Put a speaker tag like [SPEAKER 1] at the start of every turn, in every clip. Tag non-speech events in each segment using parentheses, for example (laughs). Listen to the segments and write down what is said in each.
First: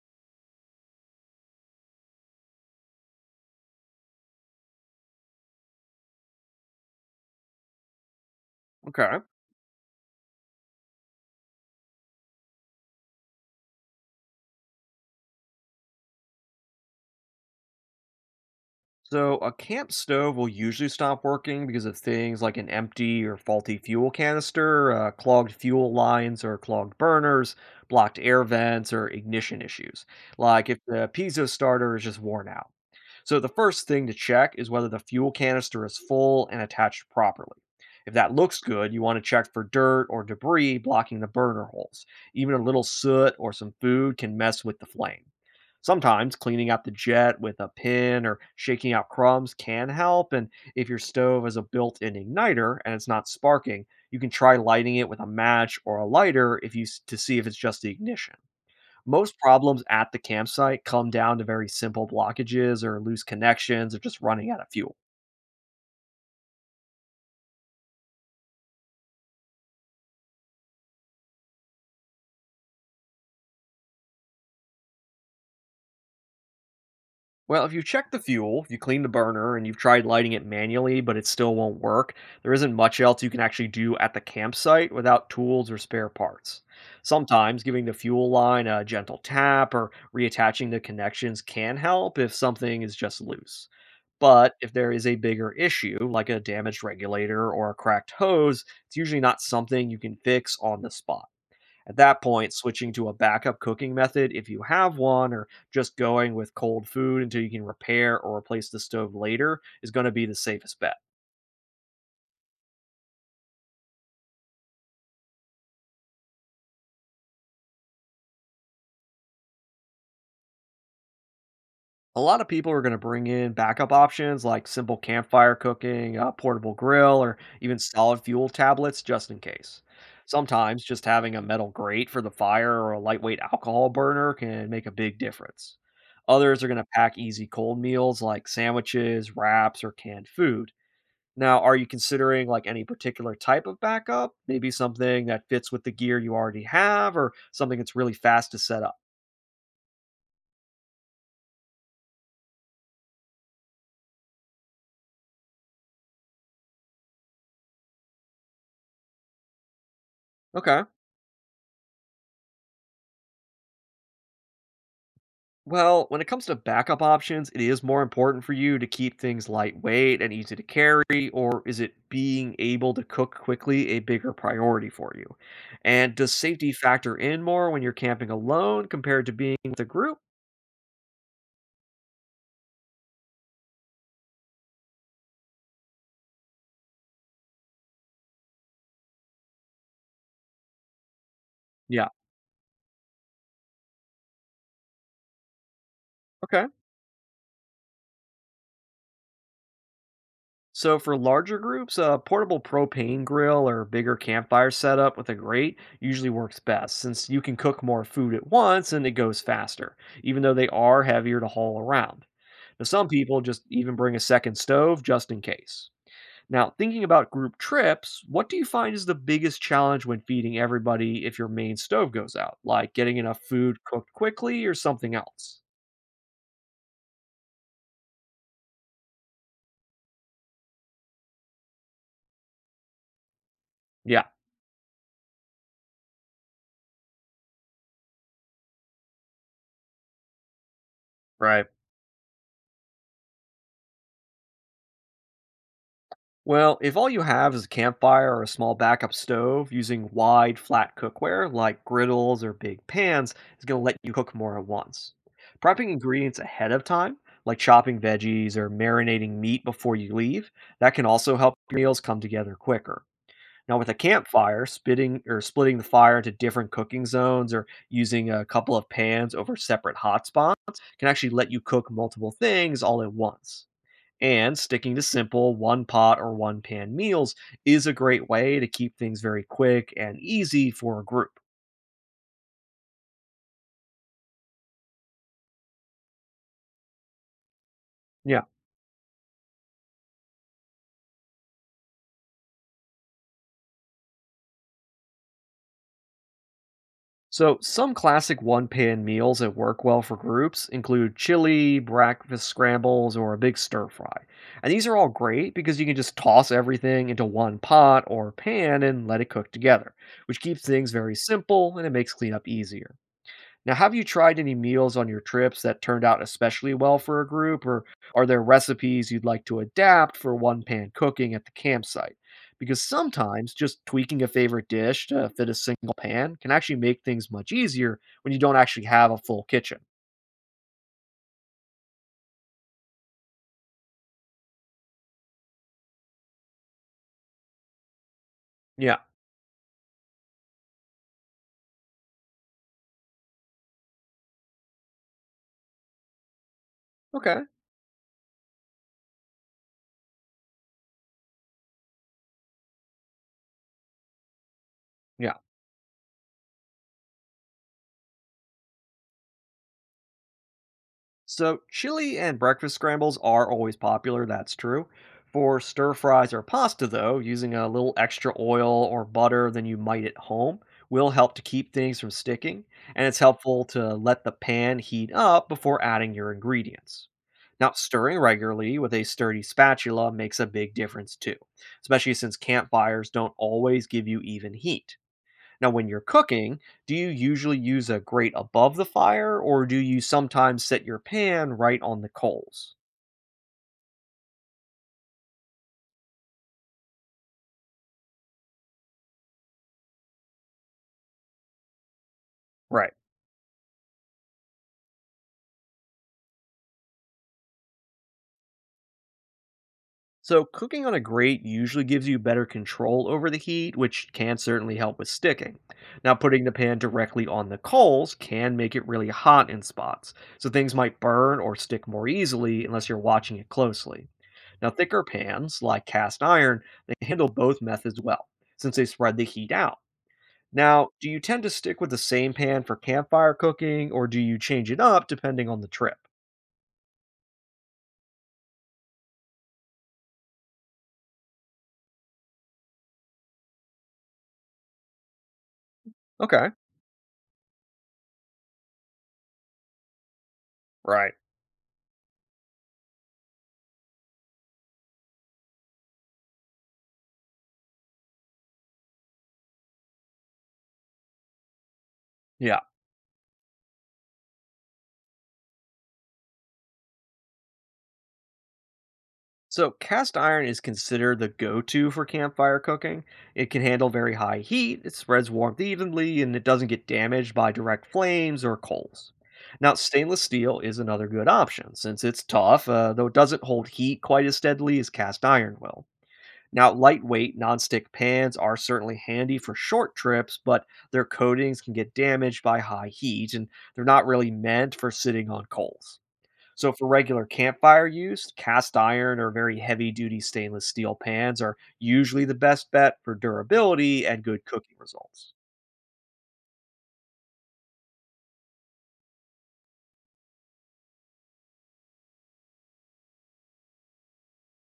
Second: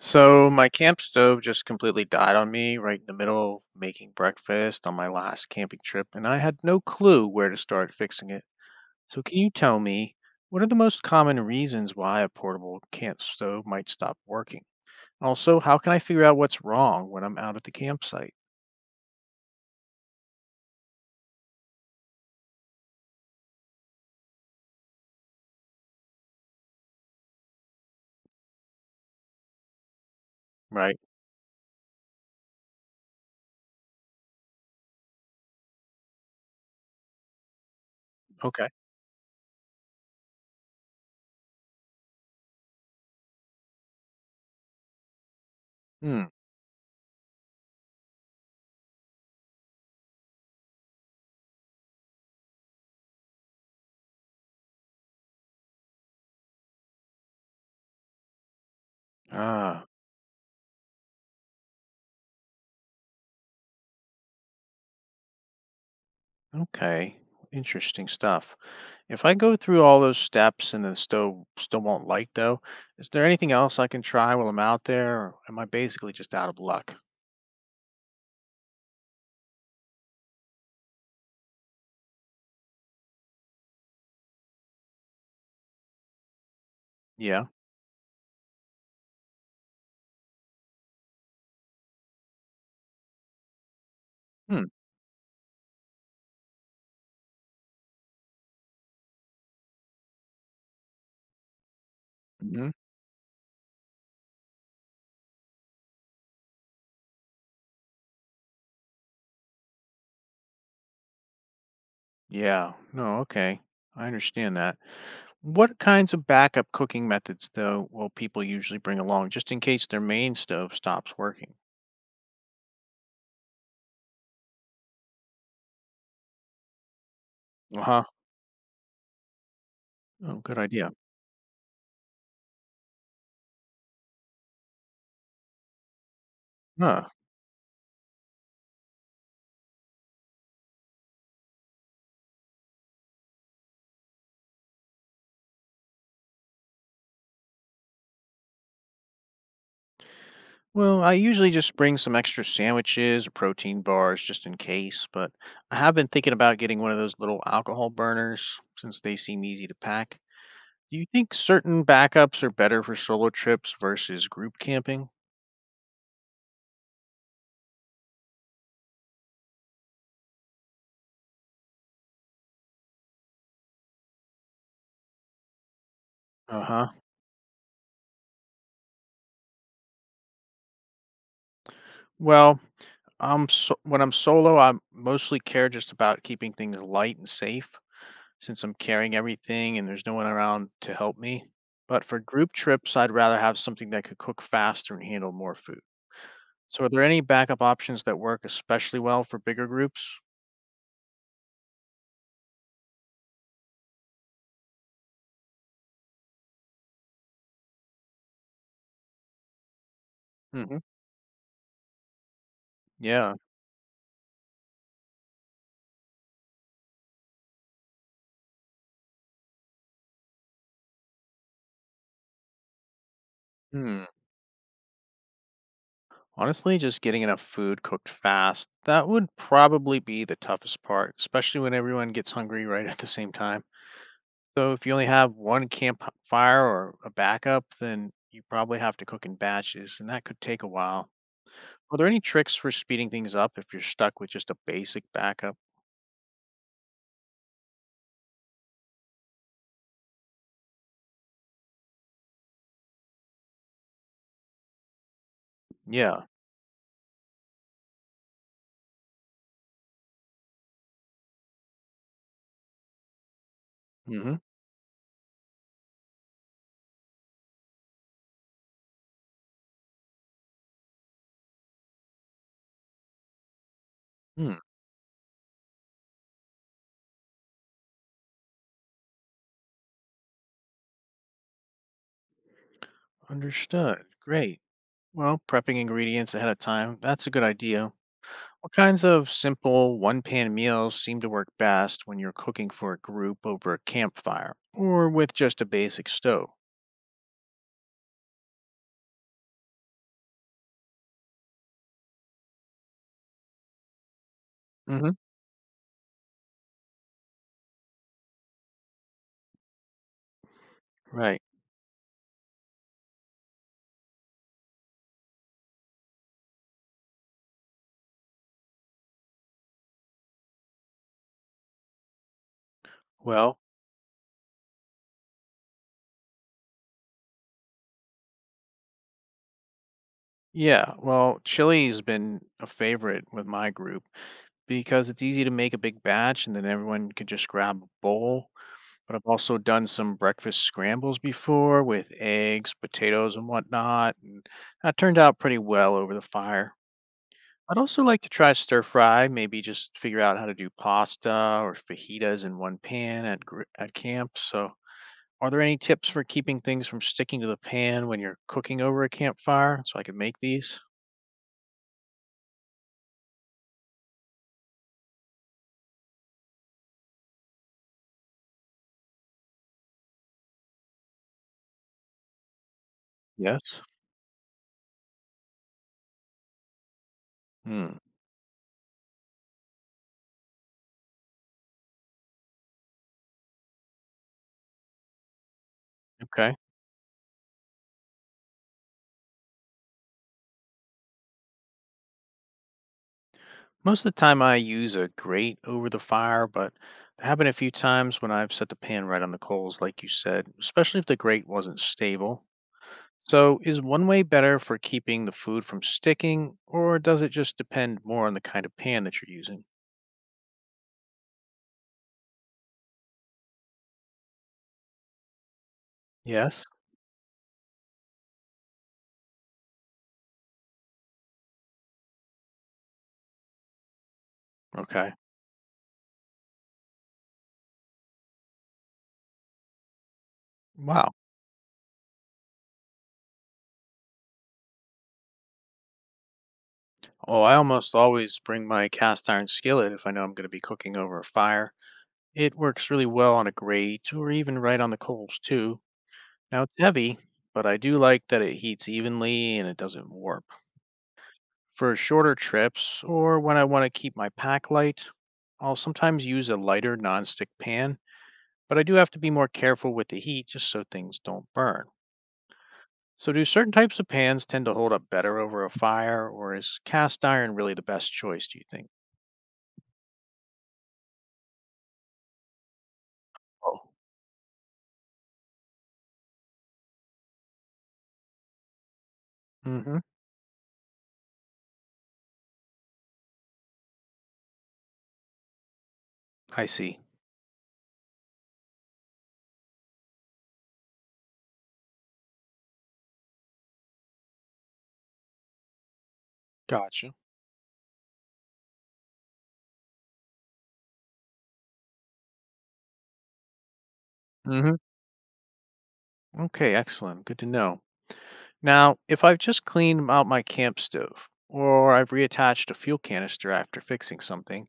[SPEAKER 1] So my camp stove just completely died on me right in the middle of making breakfast on my last camping trip, and I had no clue where to start fixing it.
[SPEAKER 2] Okay.
[SPEAKER 1] So can you tell me what are the most common reasons why a portable camp stove might stop working? Also, how can I figure out what's wrong when I'm out at the campsite?
[SPEAKER 2] So a camp stove will usually stop working because of things like an empty or faulty fuel canister, clogged fuel lines or clogged burners, blocked air vents, or ignition issues. Like if
[SPEAKER 1] Right.
[SPEAKER 2] the piezo starter is just worn out. So the first thing to check is whether the fuel canister is full and attached properly. If that looks
[SPEAKER 1] Okay.
[SPEAKER 2] good, you want to check for dirt or debris blocking the burner holes. Even a little soot or some food can mess with the flame.
[SPEAKER 1] Hmm.
[SPEAKER 2] Sometimes cleaning out the jet with a pin or shaking out crumbs can help. And if your stove has a built in igniter and it's not sparking, you can try lighting it with a match or a lighter if you s- to see if it's just the ignition. Most problems
[SPEAKER 1] Ah,
[SPEAKER 2] at the campsite come down to very simple blockages or loose connections or just running out of fuel.
[SPEAKER 1] okay. Interesting stuff. If I go through all those steps and the stove still won't light though, is there anything else I can try while I'm out there, or am I basically just out of luck?
[SPEAKER 2] Well, if you check the fuel, you clean the burner, and you've tried lighting it manually, but it still won't work, there isn't much else you can actually do at the campsite without tools or spare parts.
[SPEAKER 1] Yeah.
[SPEAKER 2] Sometimes giving the fuel line a gentle tap or reattaching the connections can help if something is just loose. But
[SPEAKER 1] Hmm.
[SPEAKER 2] if there is a bigger issue, like a damaged regulator or a cracked hose, it's usually not something you can fix on the spot. At that point,
[SPEAKER 1] Hmm.
[SPEAKER 2] switching to a backup cooking method if you have one, or just going with cold food until you can repair or replace the stove later, is going to be the safest bet.
[SPEAKER 1] Yeah. No. Okay. I understand that. What kinds of backup cooking methods though will people usually bring along just in case their main stove stops working?
[SPEAKER 2] A lot of people are going to bring in backup options like simple campfire cooking, a portable grill, or even
[SPEAKER 1] Uh huh.
[SPEAKER 2] solid fuel tablets just in case.
[SPEAKER 1] Oh, good
[SPEAKER 2] Sometimes
[SPEAKER 1] idea.
[SPEAKER 2] just having a metal grate for the fire or a lightweight alcohol burner can make a big difference. Others are going to
[SPEAKER 1] Huh.
[SPEAKER 2] pack easy cold meals like sandwiches, wraps, or canned food. Now, are you considering like any particular type of backup? Maybe something that fits with the gear you already have or something that's really fast to set up?
[SPEAKER 1] Well, I usually just bring some extra sandwiches or protein bars just in case, but I have been thinking about getting one of those little alcohol burners since they seem easy to pack.
[SPEAKER 2] Okay.
[SPEAKER 1] Do you think certain backups are better for solo trips versus group camping?
[SPEAKER 2] Well, when it comes to backup options, it is more important for you to keep things lightweight and easy to carry, or is it being able to cook quickly a bigger priority for you? And does safety
[SPEAKER 1] Uh-huh.
[SPEAKER 2] factor in more when you're camping alone compared to being with a group?
[SPEAKER 1] Well, I'm so when I'm solo, I mostly care just about keeping things light and safe since I'm carrying everything and there's no one around to help me. But
[SPEAKER 2] Yeah.
[SPEAKER 1] for group trips, I'd rather have something that could cook faster and handle more food.
[SPEAKER 2] Okay.
[SPEAKER 1] So are there any backup options that work especially well for bigger groups?
[SPEAKER 2] So for larger groups, a portable propane grill or bigger campfire setup with a grate usually works best since you can cook more food at once and it goes faster, even though
[SPEAKER 1] Hmm.
[SPEAKER 2] they
[SPEAKER 1] Hmm.
[SPEAKER 2] are heavier to haul around. Now some
[SPEAKER 1] Yeah.
[SPEAKER 2] people just even bring a second stove just in case. Now, thinking about group trips, what do you find is the biggest challenge when feeding everybody if your main stove goes out? Like getting enough food
[SPEAKER 1] Hmm.
[SPEAKER 2] cooked quickly or something else?
[SPEAKER 1] Honestly, just getting enough food cooked fast, that would probably be the toughest part, especially when everyone gets hungry right (laughs) at the same time.
[SPEAKER 2] Yeah,
[SPEAKER 1] So if you only have one campfire or a backup, then you probably have to cook in batches, and that could take a while.
[SPEAKER 2] right.
[SPEAKER 1] Are there any tricks for speeding things up if you're stuck with just a basic backup?
[SPEAKER 2] Well, if all you have is a campfire or a small backup stove, using wide, flat cookware like griddles or big pans is going to let you cook more at once. Prepping
[SPEAKER 1] Yeah.
[SPEAKER 2] ingredients ahead of time, like chopping veggies or marinating meat before you leave, that can also help your meals come together quicker. Now, with a
[SPEAKER 1] Mm-hmm.
[SPEAKER 2] campfire, spitting or splitting the fire into different cooking zones or using a couple of pans over separate hot spots can actually let you cook multiple things all at once. And
[SPEAKER 1] Hmm.
[SPEAKER 2] sticking to simple one pot or one pan meals is a great way to keep things very quick and easy for a group.
[SPEAKER 1] Understood. Great. Well, prepping ingredients ahead of time, that's a good idea.
[SPEAKER 2] Yeah.
[SPEAKER 1] What kinds of simple one pan meals seem to work best when you're cooking for a group over a campfire or with just a basic stove?
[SPEAKER 2] So, some classic one pan meals that work well for groups include chili, breakfast scrambles, or a big stir fry. And these are all
[SPEAKER 1] Hmm.
[SPEAKER 2] great because you can just toss everything into one pot or pan and let it cook together, which keeps things very
[SPEAKER 1] Right.
[SPEAKER 2] simple and it makes cleanup easier. Now, have you tried any meals on your trips that turned out especially well for a group, or are there recipes you'd like to adapt for one pan cooking at the campsite? Because sometimes
[SPEAKER 1] Well,
[SPEAKER 2] just tweaking a favorite dish to fit a single pan can actually make things much easier when you don't actually have a full kitchen.
[SPEAKER 1] yeah. Well, chili's been a favorite with my group because it's easy to make a big batch and then everyone can just grab a bowl.
[SPEAKER 2] Yeah.
[SPEAKER 1] But I've also done some breakfast scrambles before with eggs, potatoes, and whatnot. And that turned out pretty well over the fire.
[SPEAKER 2] Okay.
[SPEAKER 1] I'd also like to try stir fry, maybe just figure out how to do pasta or fajitas in one pan at at camp. So,
[SPEAKER 2] Yeah.
[SPEAKER 1] are there any tips for keeping things from sticking to the pan when you're cooking over a campfire so I can make these?
[SPEAKER 2] So, chili and breakfast scrambles are always popular, that's true. For stir fries or pasta, though, using a little extra oil or butter than you might at home will help to keep things from sticking, and it's
[SPEAKER 1] Yes.
[SPEAKER 2] helpful to let the pan heat up before adding your ingredients. Now,
[SPEAKER 1] Hmm.
[SPEAKER 2] stirring regularly with a sturdy spatula makes a big difference too, especially since campfires don't always give you even heat. Now, when you're
[SPEAKER 1] Okay.
[SPEAKER 2] cooking, do you usually use a grate above the fire or do you sometimes set your pan right on the coals?
[SPEAKER 1] Most of the time I use a grate over the fire, but it happened a few times when I've set the pan right on the coals, like you said, especially if the grate wasn't stable.
[SPEAKER 2] Right.
[SPEAKER 1] So, is one way better for keeping the food from sticking, or does it just depend more on the kind of pan that you're using?
[SPEAKER 2] So, cooking on a grate usually gives you better control over the heat, which can certainly help with sticking. Now, putting the
[SPEAKER 1] Yes.
[SPEAKER 2] pan directly on the coals can make it really hot in spots, so things might burn or stick more easily unless you're watching it closely. Now, thicker
[SPEAKER 1] Okay.
[SPEAKER 2] pans, like cast iron, they handle both methods well, since they spread the heat out. Now, do
[SPEAKER 1] Wow.
[SPEAKER 2] you tend to stick with the same pan for campfire cooking or do you change it up depending on the trip?
[SPEAKER 1] Oh, I almost always bring my cast iron skillet if I know I'm going to be cooking over a fire. It works really well on a grate or even right on the coals, too.
[SPEAKER 2] Okay.
[SPEAKER 1] Now, it's heavy, but I do like that it heats evenly and it doesn't warp.
[SPEAKER 2] Right.
[SPEAKER 1] For shorter trips or when I want to keep my pack light, I'll sometimes use a lighter nonstick pan but I do have to be more careful with the heat just so things don't burn.
[SPEAKER 2] Yeah.
[SPEAKER 1] So, do certain types of pans tend to hold up better over a fire, or is cast iron really the best choice, do you think?
[SPEAKER 2] So, cast iron is considered the go to for campfire cooking. It can
[SPEAKER 1] Oh,
[SPEAKER 2] handle very high heat, it spreads warmth evenly, and it doesn't get damaged by direct flames or coals. Now,
[SPEAKER 1] mm-hmm.
[SPEAKER 2] stainless steel is another good option since it's tough, though it doesn't hold heat quite as steadily as cast iron will.
[SPEAKER 1] I
[SPEAKER 2] Now,
[SPEAKER 1] see.
[SPEAKER 2] lightweight nonstick pans are certainly handy for short trips, but their coatings can get damaged by high heat and they're not really meant for sitting on coals. So, for
[SPEAKER 1] Gotcha.
[SPEAKER 2] regular campfire use, cast iron or very heavy duty stainless steel pans are usually the best bet for durability and good cooking
[SPEAKER 1] Mm-hmm.
[SPEAKER 2] results.
[SPEAKER 1] Okay, excellent. Good to know. Now, if I've just cleaned out my camp stove, or I've reattached a fuel canister after fixing something,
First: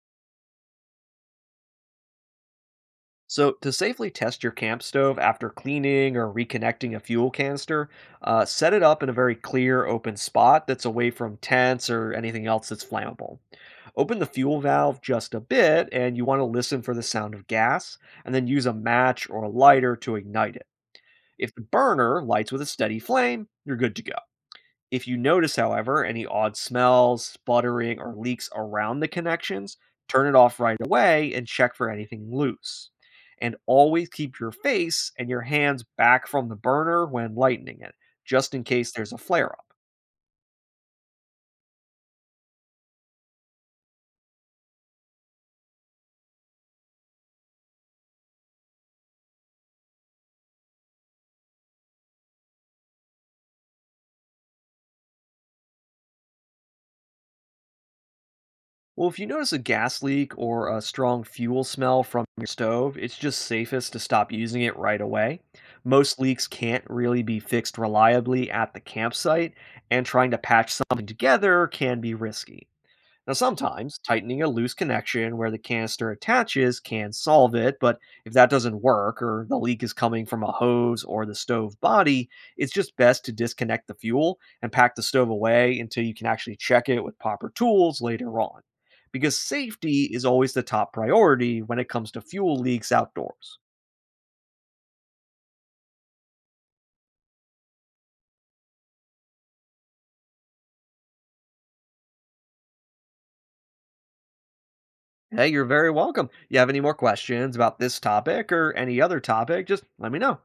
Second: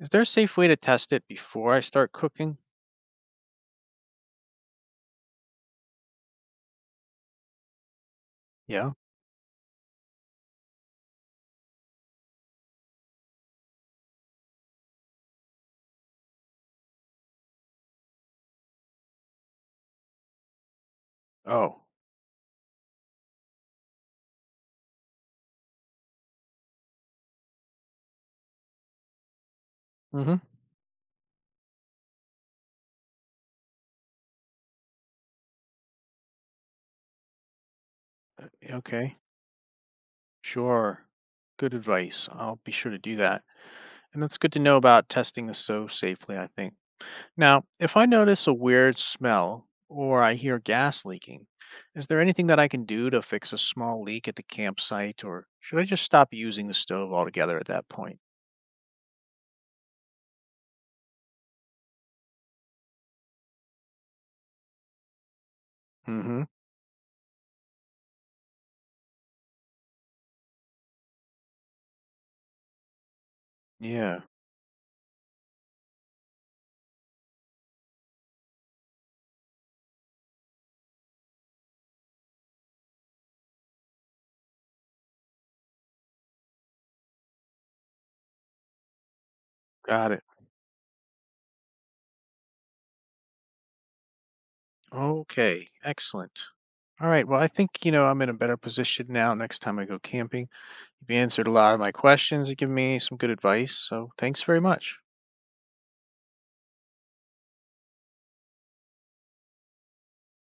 [SPEAKER 1] is there a safe way to test it before I start cooking?
[SPEAKER 2] So, to safely test your camp stove after cleaning or reconnecting a fuel canister, set it
[SPEAKER 1] Yeah.
[SPEAKER 2] up in a very clear, open spot that's away from tents or anything else that's flammable. Open the fuel valve just a bit, and you want to listen for the sound of gas, and then use a match or a lighter to ignite it. If the
[SPEAKER 1] Oh,
[SPEAKER 2] burner lights with a steady flame, you're good to go. If you notice, however, any odd smells, sputtering, or leaks around the connections, turn it
[SPEAKER 1] hmm,
[SPEAKER 2] off right away and check for anything loose. And always keep your face and your hands back from the burner when lighting it, just in case there's a
[SPEAKER 1] okay.
[SPEAKER 2] flare up.
[SPEAKER 1] Sure. Good advice. I'll be sure to do that. And that's good to know about testing the stove safely, I think. Now, if I notice a weird smell or I hear gas leaking, is there anything that I can do to fix a small leak at the campsite, or should I just stop using the stove altogether at that point?
[SPEAKER 2] Well, if you notice a gas leak or a strong fuel smell from your stove, it's just safest to stop using it right away. Most
[SPEAKER 1] Mm-hmm.
[SPEAKER 2] leaks can't really be fixed reliably at the campsite, and trying to patch something together can be risky. Now, sometimes
[SPEAKER 1] Yeah,
[SPEAKER 2] tightening a loose connection where the canister attaches can solve it, but if that doesn't work or the leak is coming from a hose or the stove body, it's just best to disconnect the fuel and pack the stove away until you can actually check it with proper tools later on. Because safety
[SPEAKER 1] got it.
[SPEAKER 2] is always the top priority when it comes to fuel leaks outdoors.
[SPEAKER 1] Okay, excellent. All right, well, I think, I'm in a better position now next time I go camping. You've answered a lot of my questions and given me some good advice, so thanks very much.
[SPEAKER 2] Hey, you're very welcome. You have any more questions about this topic or any other topic, just let me know.